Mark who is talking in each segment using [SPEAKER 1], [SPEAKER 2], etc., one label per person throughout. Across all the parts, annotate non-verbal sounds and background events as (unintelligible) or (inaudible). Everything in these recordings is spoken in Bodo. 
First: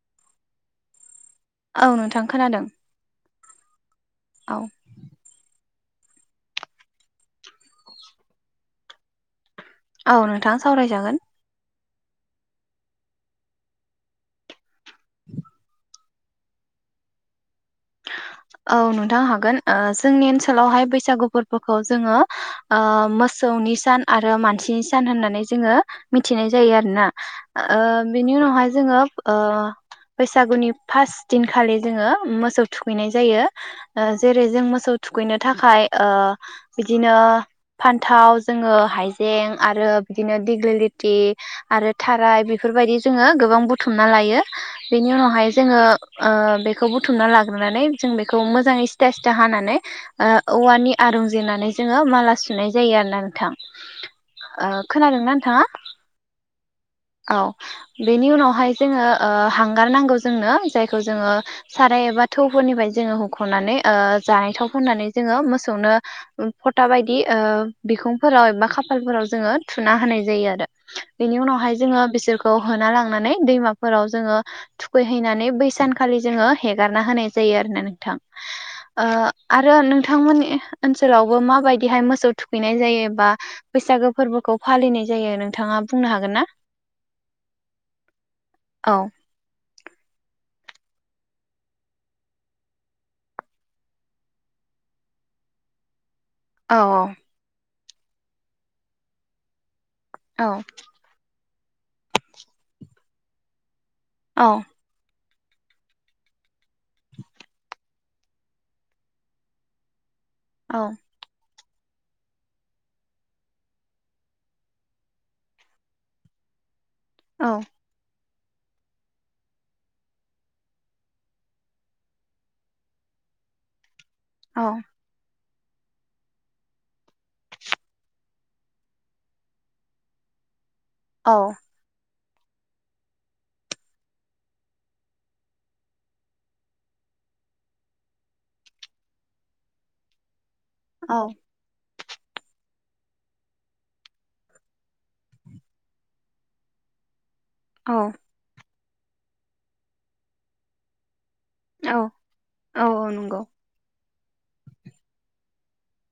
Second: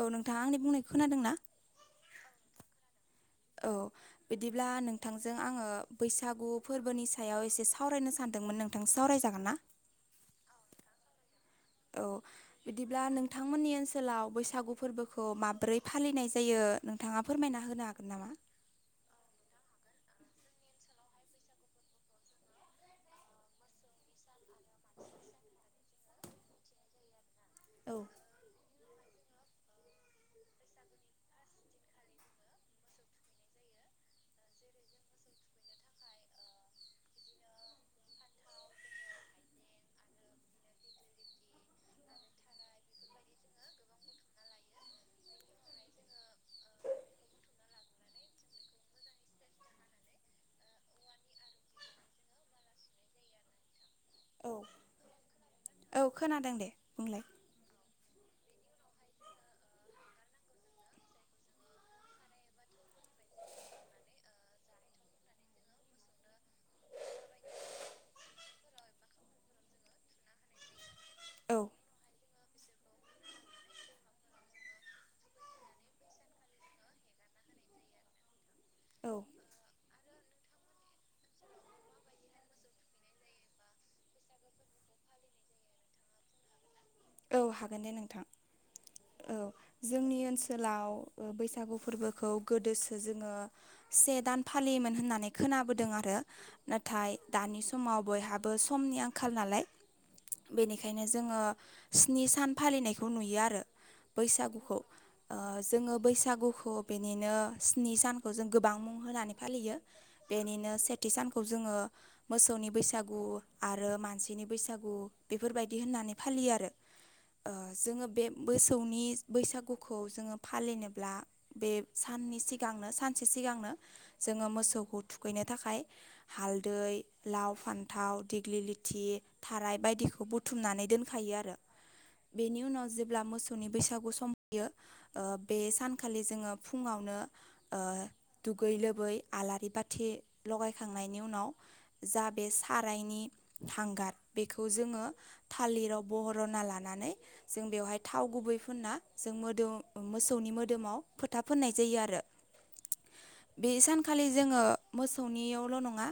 [SPEAKER 1] औ नोंथाङा आंनि बुंनाय खोनादोंना?
[SPEAKER 2] औ नोंथां खोनादों
[SPEAKER 1] औ।
[SPEAKER 2] औ
[SPEAKER 1] बिदिब्ला नोंथांजों आङो बैसागु फोरबोनि सायाव एसे सावरायनो सानदोंमोन नोंथां सावरायजागोन ना?
[SPEAKER 2] औ नोंथां सावरायजागोन।
[SPEAKER 1] औ बिदिब्ला नोंथांमोननि ओनसोलाव बैसागु फोरबोखौ माबोरै फा फालिनाय जायो नोंथाङा फोरमायना हो
[SPEAKER 2] औ नोंथां हागोन। ओ जोंनि ओनसोलावहाय बैसागु फोरबोखौ जोङो मोसौनि सान आरो मानसि थि सान होननानै जोङो मिथिनाय जायो आरोना ओ
[SPEAKER 1] औ
[SPEAKER 2] बेनि उनावहाय जोङो ओ बैसागुनि फार्स्ट दिनखालि जोङो मोसौ थुखैनाय जायो जेरै जों मोसौ थुखैनो थाखाय बिदिनो फान्थाव जोङो हाइजें आरो बिदिनो दिगलिलिटि आरो थाराय बेफोर बेबायदि जोङो गोबां बुथुमना लायो बेनि उनावहाय जोङो बुथुम ला जों बिखौ मोजाङै सिथा सिथा हानानै औवानि आरं जेनानै जोङो माला सुनाय जायो आरोना नोंथां। ओ खोनादोंना नोंथाङा?
[SPEAKER 1] औ खोनादों दे बुंलाय
[SPEAKER 2] औ। बेनि उनावहाय जोङो ओ हांगार नांगौ जोंनो जायखौ जोङो साराय एबा थौफोरनिफ्राय जोङो होुख'नानै ओ जानाय थाव फननानै जोङो मोसौनो फथा बायदि बिखुंफोराव एबा खाफालफोराव जोङो थुना होनाय जायो आरो बेनि
[SPEAKER 1] औ
[SPEAKER 2] उनावहाय जोङो बिसोर खौ होना लांनानै दैमाफोराव जोङो थुखैहैनानै बै सानखालि जोङो हेगारना होनाय जायो आरोना नोंथां। ओ आरो नोंथांमोन ओनसोलावबो माबायदिहाय मोसौ थुखैनाय जायो बा बैसागो फोरबोखौ फालिनाय जायो नोंथाङा बुंनो हागोन ना?
[SPEAKER 1] औ हागोन दे नोंथां औ जोंनि ओनसोल गोलाव बैसागु फोरबोखौ गोदोसो जोङो से दान फालियोमोन होननानै खोन खोनाबोदों आरो
[SPEAKER 2] औ
[SPEAKER 1] नाथाय दानि समाव बयहाबो समनि आंखाल नालाय
[SPEAKER 2] औ
[SPEAKER 1] बेनिखायनो जोङो स्नि सान फालिनायखौ नुयो आरो
[SPEAKER 2] औ
[SPEAKER 1] बैसागुखौ। ओ जोङो बैसागुखौ बिनिनो स्नि सानखौ जों गोबां मुं होनानै फालियो बेनिनो
[SPEAKER 2] औ
[SPEAKER 1] सेथि सानखौ जोङो मोसौनि बैसागु आरो मानसिनि बैसागु बेफोरबायदि होननानै फालियो आरो।
[SPEAKER 2] औ
[SPEAKER 1] ओ जोङो बे मोसौनि बैसागुखौ जोङो फालिनोब्ला बे साननि सिगांनो सानसे सिगांनो जोङो
[SPEAKER 2] औ
[SPEAKER 1] मोसौखौ थुखैनो थाखाय हालदै, लाव, फान्थाव, दिग्लि लिथि, थाराय बायदिखौ बुथुमनानै
[SPEAKER 2] औ
[SPEAKER 1] दोनखायो आरो। बेनि उनाव जेब्ला मोसौनि बैसागु सम फैयो। ओ बे सानखालि जोङो फुं ङावनो ओ दुगै लोबै आलारि बाथि लगायखांनायनि उनाव जा बे सारायनि हांगार बेखौ जोङो थालिराव बह र'ना लानानै जों बेवहाय
[SPEAKER 2] औ
[SPEAKER 1] थाव
[SPEAKER 2] औ
[SPEAKER 1] गुबै फुनना जों मोदोम मोसौनि मोदोमाव फोथा फोननाय जायो आरो।
[SPEAKER 2] औ औ नंगौ
[SPEAKER 1] बे सान खालि जोङो मोसौनियावल' नङा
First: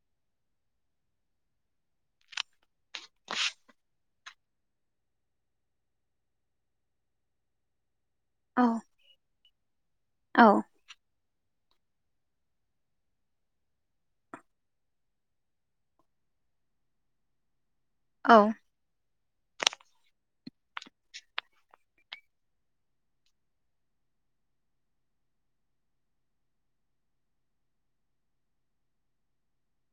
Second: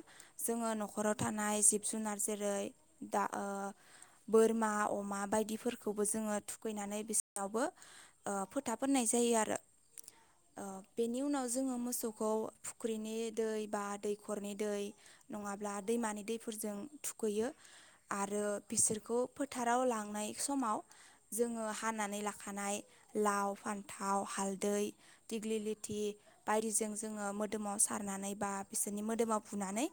[SPEAKER 1] जोङो न'खराव थानाय जिब जुनार जेरै दा ओ बोरमा अ मा बायदिफोरखौबो जोङो थुखैनानै बिसावबो ओ
[SPEAKER 2] औ
[SPEAKER 1] फोथाब फोननाय जायो आरो।
[SPEAKER 2] औ
[SPEAKER 1] ओ बेनि उनाव जोङो मोसौखौ फुख्रिनि दै बा दैखरनि दै नङाब्ला दैमानि दै फोरजों थुखैयो
[SPEAKER 2] औ
[SPEAKER 1] आरो बिसोरखौ फोथा राव लांनाय समाव जोङो हानानै लाखानाय लाव, फान्थाव, हाल दै दिग्लि लिथि बायदिजों जोङो मोदोमाव सारनानै बा बिसोरनि मोदोमाव बुना नानै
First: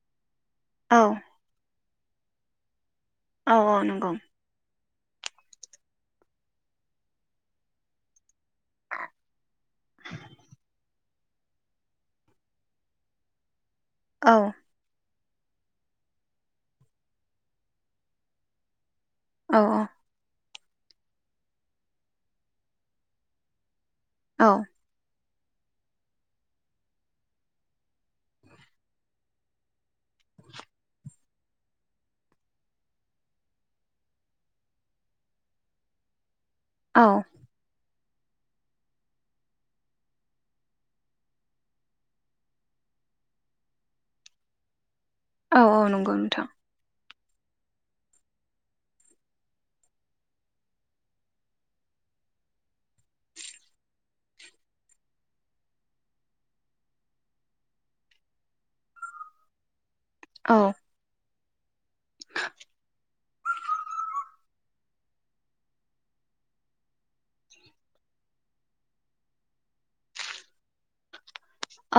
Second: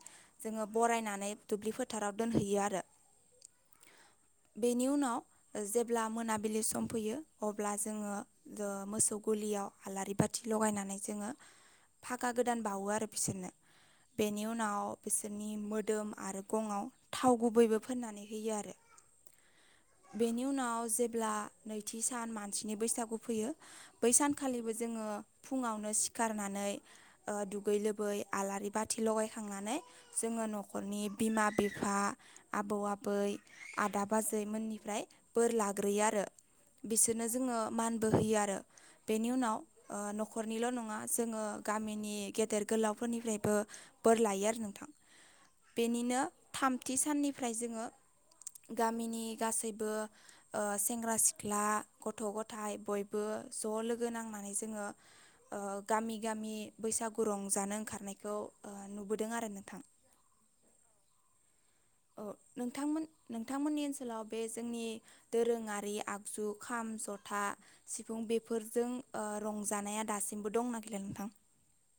[SPEAKER 1] जोङो
[SPEAKER 2] औ
[SPEAKER 1] बरायनानै दुब्लि फोथाराव दोनहैयो आरो।
[SPEAKER 2] औ औ नंगौ।
[SPEAKER 1] बेनि उनाव ओ जेब्ला मोनाबिलि सम फैयो अब्ला जोङो। ओ मोसौ गलियाव आलारि बाथि लगायनानै जोङो फाखा गोदान बावो आरो बिसोरनो।
[SPEAKER 2] औ
[SPEAKER 1] बेनि उनाव बिसोरनि मोदोम आरो गङआव थाव गुबैबो फोननानै होयो आरो।
[SPEAKER 2] औ औ
[SPEAKER 1] नि उनाव जेब्ला नैथि सान मानसिनि बैसागु फैयो बै
[SPEAKER 2] औ
[SPEAKER 1] सानखालिबो जोङो फुङावनो सिखारनानै ओ दुगै लोबै आलारि बाथि लगायखांनानै जों ङो न'खरनि बिमा, बिफा आबौ, आबै आदा बाजै मोननिफ्राय बोरलाग्रोयोआरो
[SPEAKER 2] औ
[SPEAKER 1] बिसोरनो जोङो मान बो हैयो आरो। बेनि उनाव ओ न'खरनिल' नङा जोङो गामिनि गेदेर गोलाव फोरनिफ्रायबो बोर लायो आरो नोंथां।
[SPEAKER 2] औ औ नंगौ
[SPEAKER 1] बेनिनो
[SPEAKER 2] नोंथां
[SPEAKER 1] थामथि साननिफ्राय जोङो गामिनि गासैबो ओ सेंग्रा सिख्ला गथ' गथाय बयबो ज' लोग गो नांनानै जोङो ओ गामि गामि बैसागु रंजानो ओंखारनायखौ ओ नुबोदों आरो नोंथां।
[SPEAKER 2] औ
[SPEAKER 1] औ नोंथांमोन नोंथांमोननि ओनसोलाव बे जोंनि दोरोङारि आगजु खाम, जथा, सिफुं बेफोरजों ओ रंजानाया दासिमबो दं ना गैला नोंथां?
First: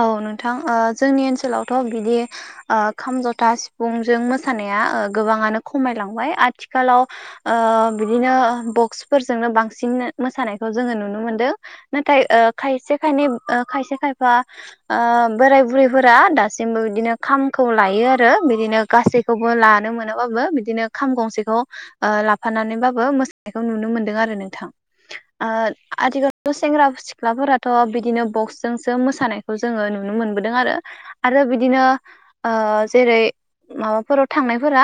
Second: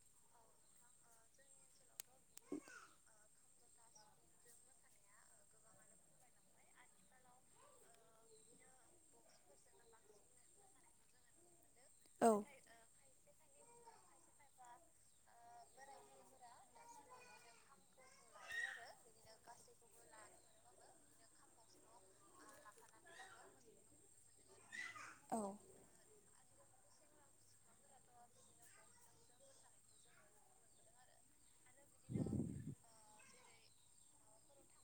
[SPEAKER 2] औ नोंथां ओ जोंनि ओनसोलावथ' बिदि ओ खाम, जथा, सिफुंजों मोसानाय या ओ गोबाङानो खमायलांबाय आथिखालाव ओ बिदिनो बक्सफोरजोंनो बां सिन मोसानायखौ जोङो नुनो मोनदों। नाथाय
[SPEAKER 1] औ
[SPEAKER 2] ओ खायसे खायनै खायसे खायफा ओ बोराय बुरैफोरा दासिमबो बिदिनो खामखौ लायो आरो बिदिनो गासैखौ बो‌ लानो मोनाबाबो बिदिनो खाम गंसेखौ ओ लाफानानैबाबो मोसानायखौ नुनो मोनदों आरो नोंथां। ओ आथिखालावथ' सेंग्रा सिख्लाफोराथ' बिदिनो बक्सजोंसो मोसानाय खौ जोङो नुनो मोनबोदों आरो। आरो बिदिनो ओ जेरै माबाफोराव थांनायफोरा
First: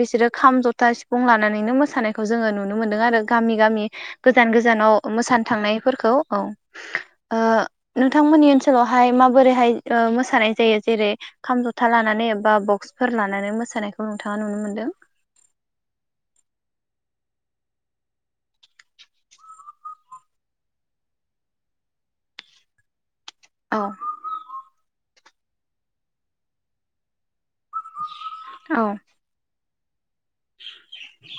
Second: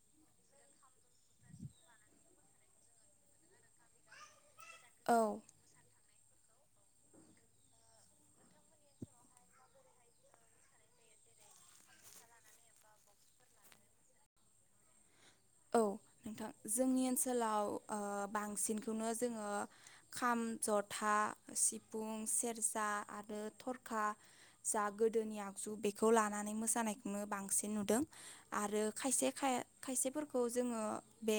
[SPEAKER 2] बिसोरो खाम जथा सिफुं लानानैनो मोसानायखौ जोङो नुनो मोन्दों आरो गामि गामि गोजान गोजानाव
[SPEAKER 1] औ
[SPEAKER 2] मोसानो थांनायफोरखौ औ ओ नोंथांमोननि ओनसो सोलावहाय माबोरैहाय ओ मोसानाय जायो जेरै खाम जथा लानानै बा बक्सफोर लानानै। मोसानायखौ नोंथाङा नुनो मोन्दों।
[SPEAKER 1] औ नोंथां जोंनि ओनसोलाव ओ‌ बांसिनखौनो जोङो खाम जथा सिफुं सेरजा आरो आरो
[SPEAKER 2] औ
[SPEAKER 1] थरखा जा गोदोनि आगजु बेखौ लानानै मोसानायखौनो बांसिन नुदों आरो
[SPEAKER 2] औ
[SPEAKER 1] खायसे खायसेफोरखौ जोङो बे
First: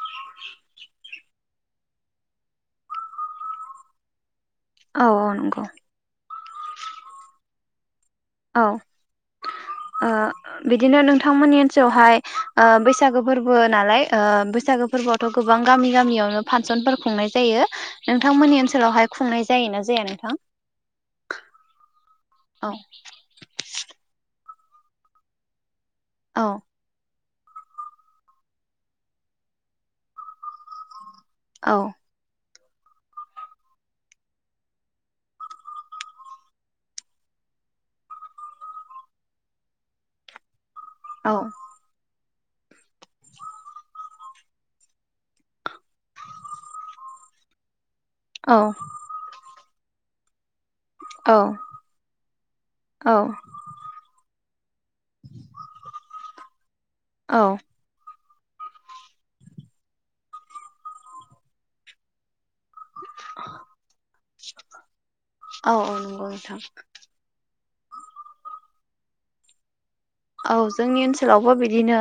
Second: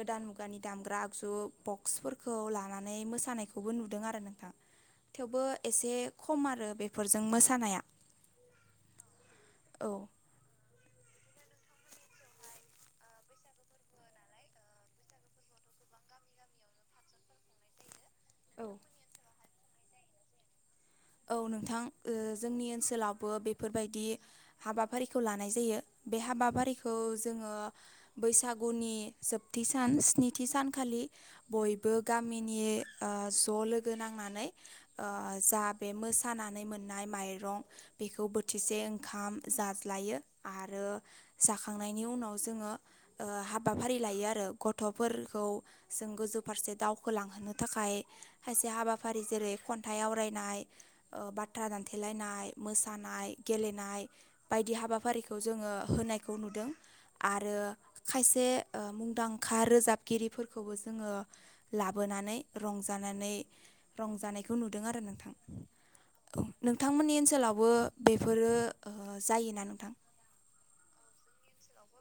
[SPEAKER 1] गोदान मुगानि दामग्रा आगजु बक्सफोरखौ लानानै मोसानायखौबो नुदों आरो नोंथां।
[SPEAKER 2] औ औ
[SPEAKER 1] थेवबो
[SPEAKER 2] नंगौ
[SPEAKER 1] एसे खम आरो बेफोरजों मोसानाया।
[SPEAKER 2] औ
[SPEAKER 1] औ
[SPEAKER 2] ओ बिदिनो नोंथांमोननि ओनसोलावहाय ओ बैसागो फोरबो नालाय ओ बैसागो फोरबोआवथ' गोबां गामि गामियावनो फांसनफोर खुंनाय जायो। नोंथांमोननि
[SPEAKER 1] औ
[SPEAKER 2] ओनसोलावहाय खुंनाय जायोना जाया नोंथां?
[SPEAKER 1] औ नोंथां ओ जोंनि
[SPEAKER 2] औ
[SPEAKER 1] ओनसोलावबो बेफोरबायदि हाबाफारिखौ लानाय जायो। बे
[SPEAKER 2] औ
[SPEAKER 1] हाबाफारिखौ जोङो बैसागुनि जोबथि सान स्निथि सानखालि
[SPEAKER 2] औ
[SPEAKER 1] बयबो गामिनि ओ ज' लोगो नांनानै जा बे मोसानानै मोननाय माइरं बेखौ बोथिसे ओंखाम जाज्लायो आरो आरो
[SPEAKER 2] औ
[SPEAKER 1] जाखांनायनि उनाव जोङो ओ‌ हाबाफारि लायो। आरो गथ'फोरखौ जों गोजौ फारसे दावखोलांहोनो थाखाय
[SPEAKER 2] औ
[SPEAKER 1] खायसे हाबाफारि जेरै खन्थाइ आवरायनाय
[SPEAKER 2] औ
[SPEAKER 1] बाथ्रा दानथेलायनाय
[SPEAKER 2] औ
[SPEAKER 1] मोसानाय गेलेनाय बायदि हाबा हाबाफारिखौ जोङो होनायखौ नुदों
[SPEAKER 2] औ
[SPEAKER 1] आरो खायसे मुंदांखा रोजाबगिरिफोरखौबो जोङो लाबोनानै। रंजानानै रंजानायखौ नुदों आरो नोंथां।
[SPEAKER 2] औ औ नंगौ नोंथां
[SPEAKER 1] ओनसोलावबो बेफोरो जायोना नोंथां?
[SPEAKER 2] औ जोंनि ओनसोलावबो बिदिनो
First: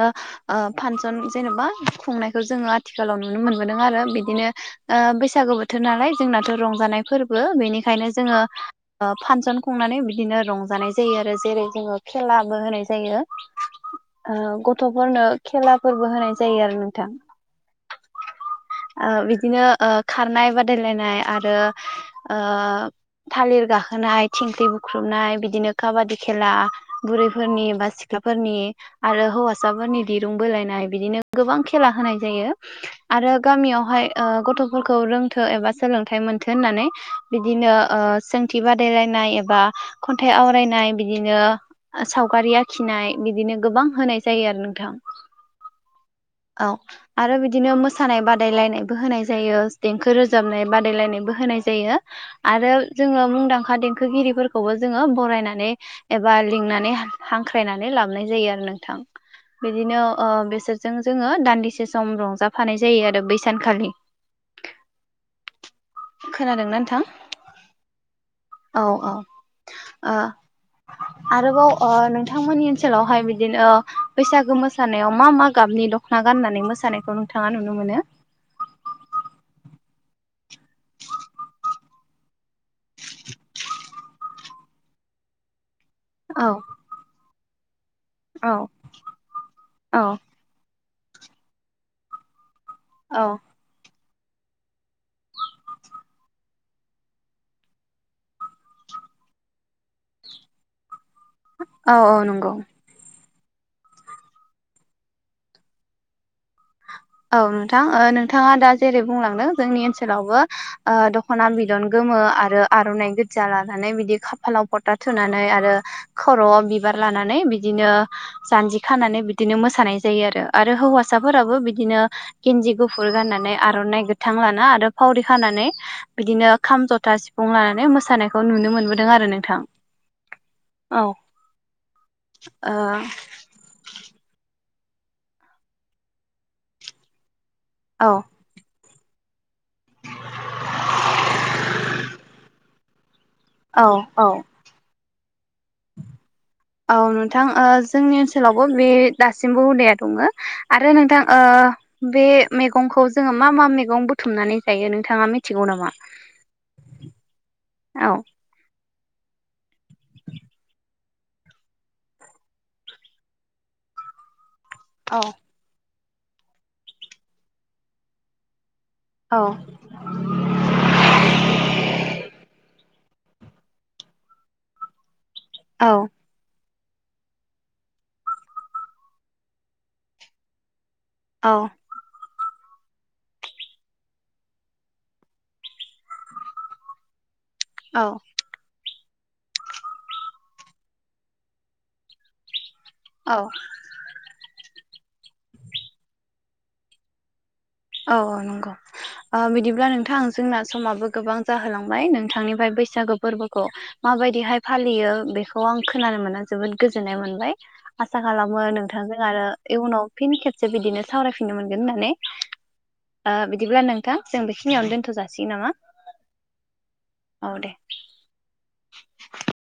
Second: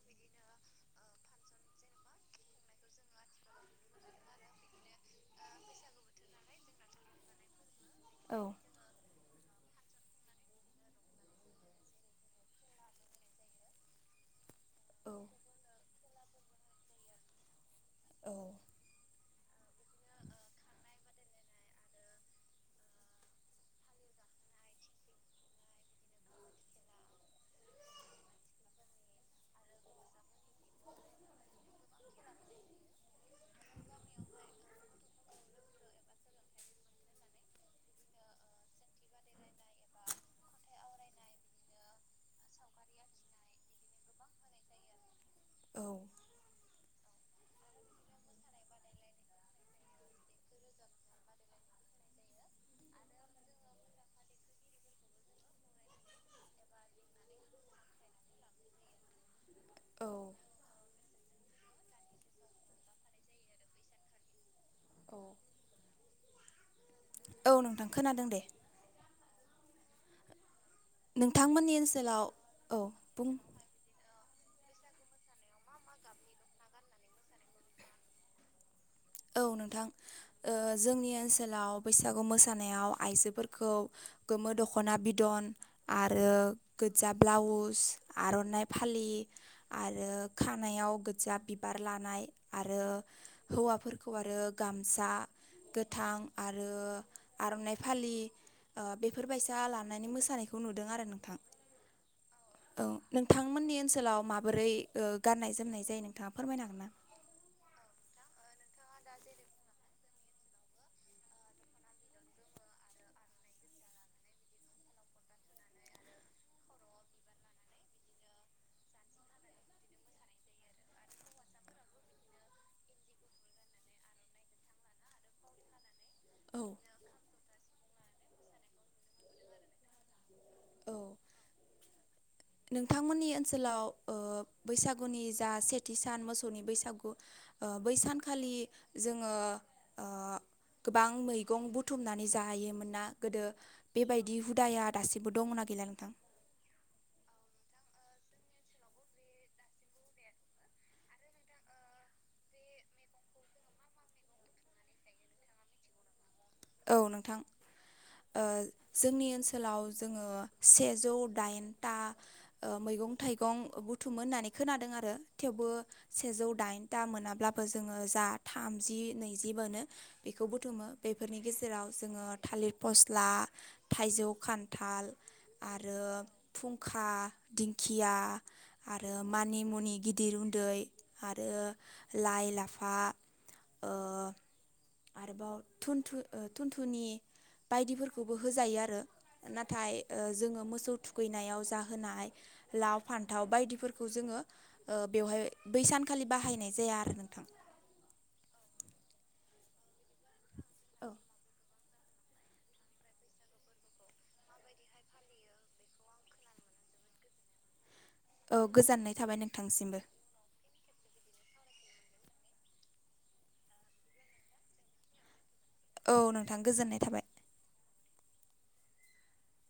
[SPEAKER 2] ओ फांसन जेनेबा खुंनायखौ जोङो आथिखालाव नुनो मोनदों आरो बिदिनो बैसागु बोथोर नालाय जोंनाथ' रंजानाय फोरबो बेनिग खायनो जोङो
[SPEAKER 1] औ
[SPEAKER 2] ओ फांसन खुंनानै बिदिनो रंजानाय जायो आरो जेरै जोङो खेलाबो होनाय जायो। ओ
[SPEAKER 1] औ
[SPEAKER 2] गथ'फोरनो खेलाफोरबो होनाय जायो आरो नोंथां
[SPEAKER 1] औ
[SPEAKER 2] ओ बिदिनो ओ खारनाय बादायलायनाय आरो ओ थालिर गाखोनाय थिंख्लि बुख्रुबनाय बिदिनो काबादि खेला बुरैफोरनि बा सिख्लाफोरनि आरो हौवासाफोरनि दिरुं बोलायनाय बिदिनो गोबां खेला होनाय जायो आरो गामियावहाय गथ' फोरखौ रोंथो एबा सोलोंथाइ मोनथों होननानै बिदिनो ओ सोंथि बादायलायनाय एबा खन्थाइ आवरायनाय बिदिनो सावगारिया खिनाय बिदिनो गोबां होनाय जायो आरो नोंथां।
[SPEAKER 1] औ
[SPEAKER 2] औ आरो बिदिनो मोसानाय बादायलायनायबो होनाय जायो देंखो रोजाबनाय बादायलायनायबो हो होनाय जायो आरो जोङो मुंदांखा देंखोगिरिफोरखौबो जोङो बरायनानै एबा लिंनानै हांख्रायनानै लाबोनाय जायो आरो नोंथां बिदिनो
[SPEAKER 1] औ
[SPEAKER 2] बेसोरजों जोङो दानदिसे सम रंजाफानाय जायो आरो बै सानखालि
[SPEAKER 1] औ
[SPEAKER 2] खोनादोंना नोंथां?
[SPEAKER 1] औ नोंथां खोनादों दे
[SPEAKER 2] औ औ ओ आरोबाव
[SPEAKER 1] नोंथांमोननि
[SPEAKER 2] ओ
[SPEAKER 1] ओनसोलाव
[SPEAKER 2] नोंथांमोननि
[SPEAKER 1] औ
[SPEAKER 2] ओनसोलावहाय
[SPEAKER 1] बुं
[SPEAKER 2] बिदिनो ओ बैसागु मोसानायाव मा मा गाबनि दख'ना गाननानै मोसानायखौ नोंथाङा नुनो मोनो
[SPEAKER 1] औ नोंथां जोंनि ओनसोलाव बैसागु मोसानाय जानायाव आइजोफोरखौ गोमो दख'ना बिदन आरो
[SPEAKER 2] औ
[SPEAKER 1] गोजा ब्लाउस
[SPEAKER 2] औ
[SPEAKER 1] आर'नाइ फालि
[SPEAKER 2] औ
[SPEAKER 1] आरो खानायाव गोजा बिबार लानाय आरो
[SPEAKER 2] औ
[SPEAKER 1] हौवाफोरखौ आरो गामसा गोथां आरो आर'नाइ फालि बेफोरबायसा लानानै मोसानायखौ नुदों आरो नोंथां
[SPEAKER 2] औ औ नं
[SPEAKER 1] औ नोंथांमोननि ओनसोलाव माबोरै गाननाय जोमनाय जायो नोंथाङा फोरमायनो हागोन ना
[SPEAKER 2] औ नोंथां नोंथाङा दा जेरै बुंलांदों जोंनि ओनसोलावबो दख'ना बिदन गो मो आरो आर'नाइ गोजा लानानै बिदि खाफालाव फथा थुनानै आरो खर'आव बिबार लानानै बिदिनो जानजि खानानै बिदिनो मोसानाय जायो आरो हौवासाफोराबो बि बिदिनो गेनजि गुफुर गाननानै आर'नाइ गोथां लाना आरो फावरि खानानै बिदिनो
[SPEAKER 1] औ
[SPEAKER 2] खाम जथा सिफुं लानानै मोसानायखौ नुनो मोनबोदों आरो नोंथां
[SPEAKER 1] (inaudible)
[SPEAKER 2] औ ओ
[SPEAKER 1] नोंथांमोननि ओनसोलाव ओ बैसागुनि जा सेथि सान मोसौनि बैसागु बै
[SPEAKER 2] औ
[SPEAKER 1] सानखालि जोङो गोबां मैगं बुथुमनानै जाहोयोमोन ना गोदो
[SPEAKER 2] औ औ
[SPEAKER 1] बेबायदि हुदाया दासिमबो दंना गैला नोंथां
[SPEAKER 2] औ नोंथां जोंनि ओनसोलावबो बे दासिमबो हुदाया दङ आरो नोंथां बे बे मैगंखौ जोङो मा मा मैगं बुथुमनानै जायो नोंथाङा मिथिगौ नामा
[SPEAKER 1] औ नोंथां
[SPEAKER 2] औ
[SPEAKER 1] जोंनि ओनसोलाव जोङो सेजौ दाइनथा मैगं थाइगं बुथुममोन होननानै खोनादों आरो
[SPEAKER 2] औ
[SPEAKER 1] थेवबो सेजौ दाइन दा मोनाब्लाबो जोङो जा थाम जि
[SPEAKER 2] औ
[SPEAKER 1] नैजिबानो बेखौ बुथुमो बे जेराव जोङो थालिर फस्ला थाइजौ खान्थाल
[SPEAKER 2] औ
[SPEAKER 1] आरो फुं खुखा दिंखिया आरो मानि मुनि गिदिर उन्दै आरो
[SPEAKER 2] औ
[SPEAKER 1] लाइ लाफा आरोबाव थुनथु थुनथुनि
[SPEAKER 2] औ
[SPEAKER 1] बायदिफोरखौबो होजायो आरो नाथाय जोङो मोसौ थुखैनायाव जाहोनाय लाव
[SPEAKER 2] औ
[SPEAKER 1] फान्थाव बायदिफोरखौ जोङो बेवहाय बै सानखालि बाहायनाय जाया आरो नोंथां
[SPEAKER 2] औ औ नंगौ बिदिब्ला नोंथां जोंना समाबो गोबां जाहोलांबाय नोंथांनिफ्राय बैसागु फोरबोखौ माबायदिहाय फालियो बेखौ आं खोनानो मोना जोबोद गोजोननाय मोनबाय आसा खालामो
[SPEAKER 1] औ गोजोननाय
[SPEAKER 2] नोंथांजों
[SPEAKER 1] थाबाय
[SPEAKER 2] आरो
[SPEAKER 1] नोंथांसिमबो
[SPEAKER 2] इयनाव फिन खेबसे बिदिनो सावरायफिननो मोनगोन होननानै बिदिब्ला नोंथां जों बेखिनियावनो दोन्थ' जासिगोन नामा
[SPEAKER 1] औ नोंथां गोजोननाय थाबाय
[SPEAKER 2] औ दे (unintelligible)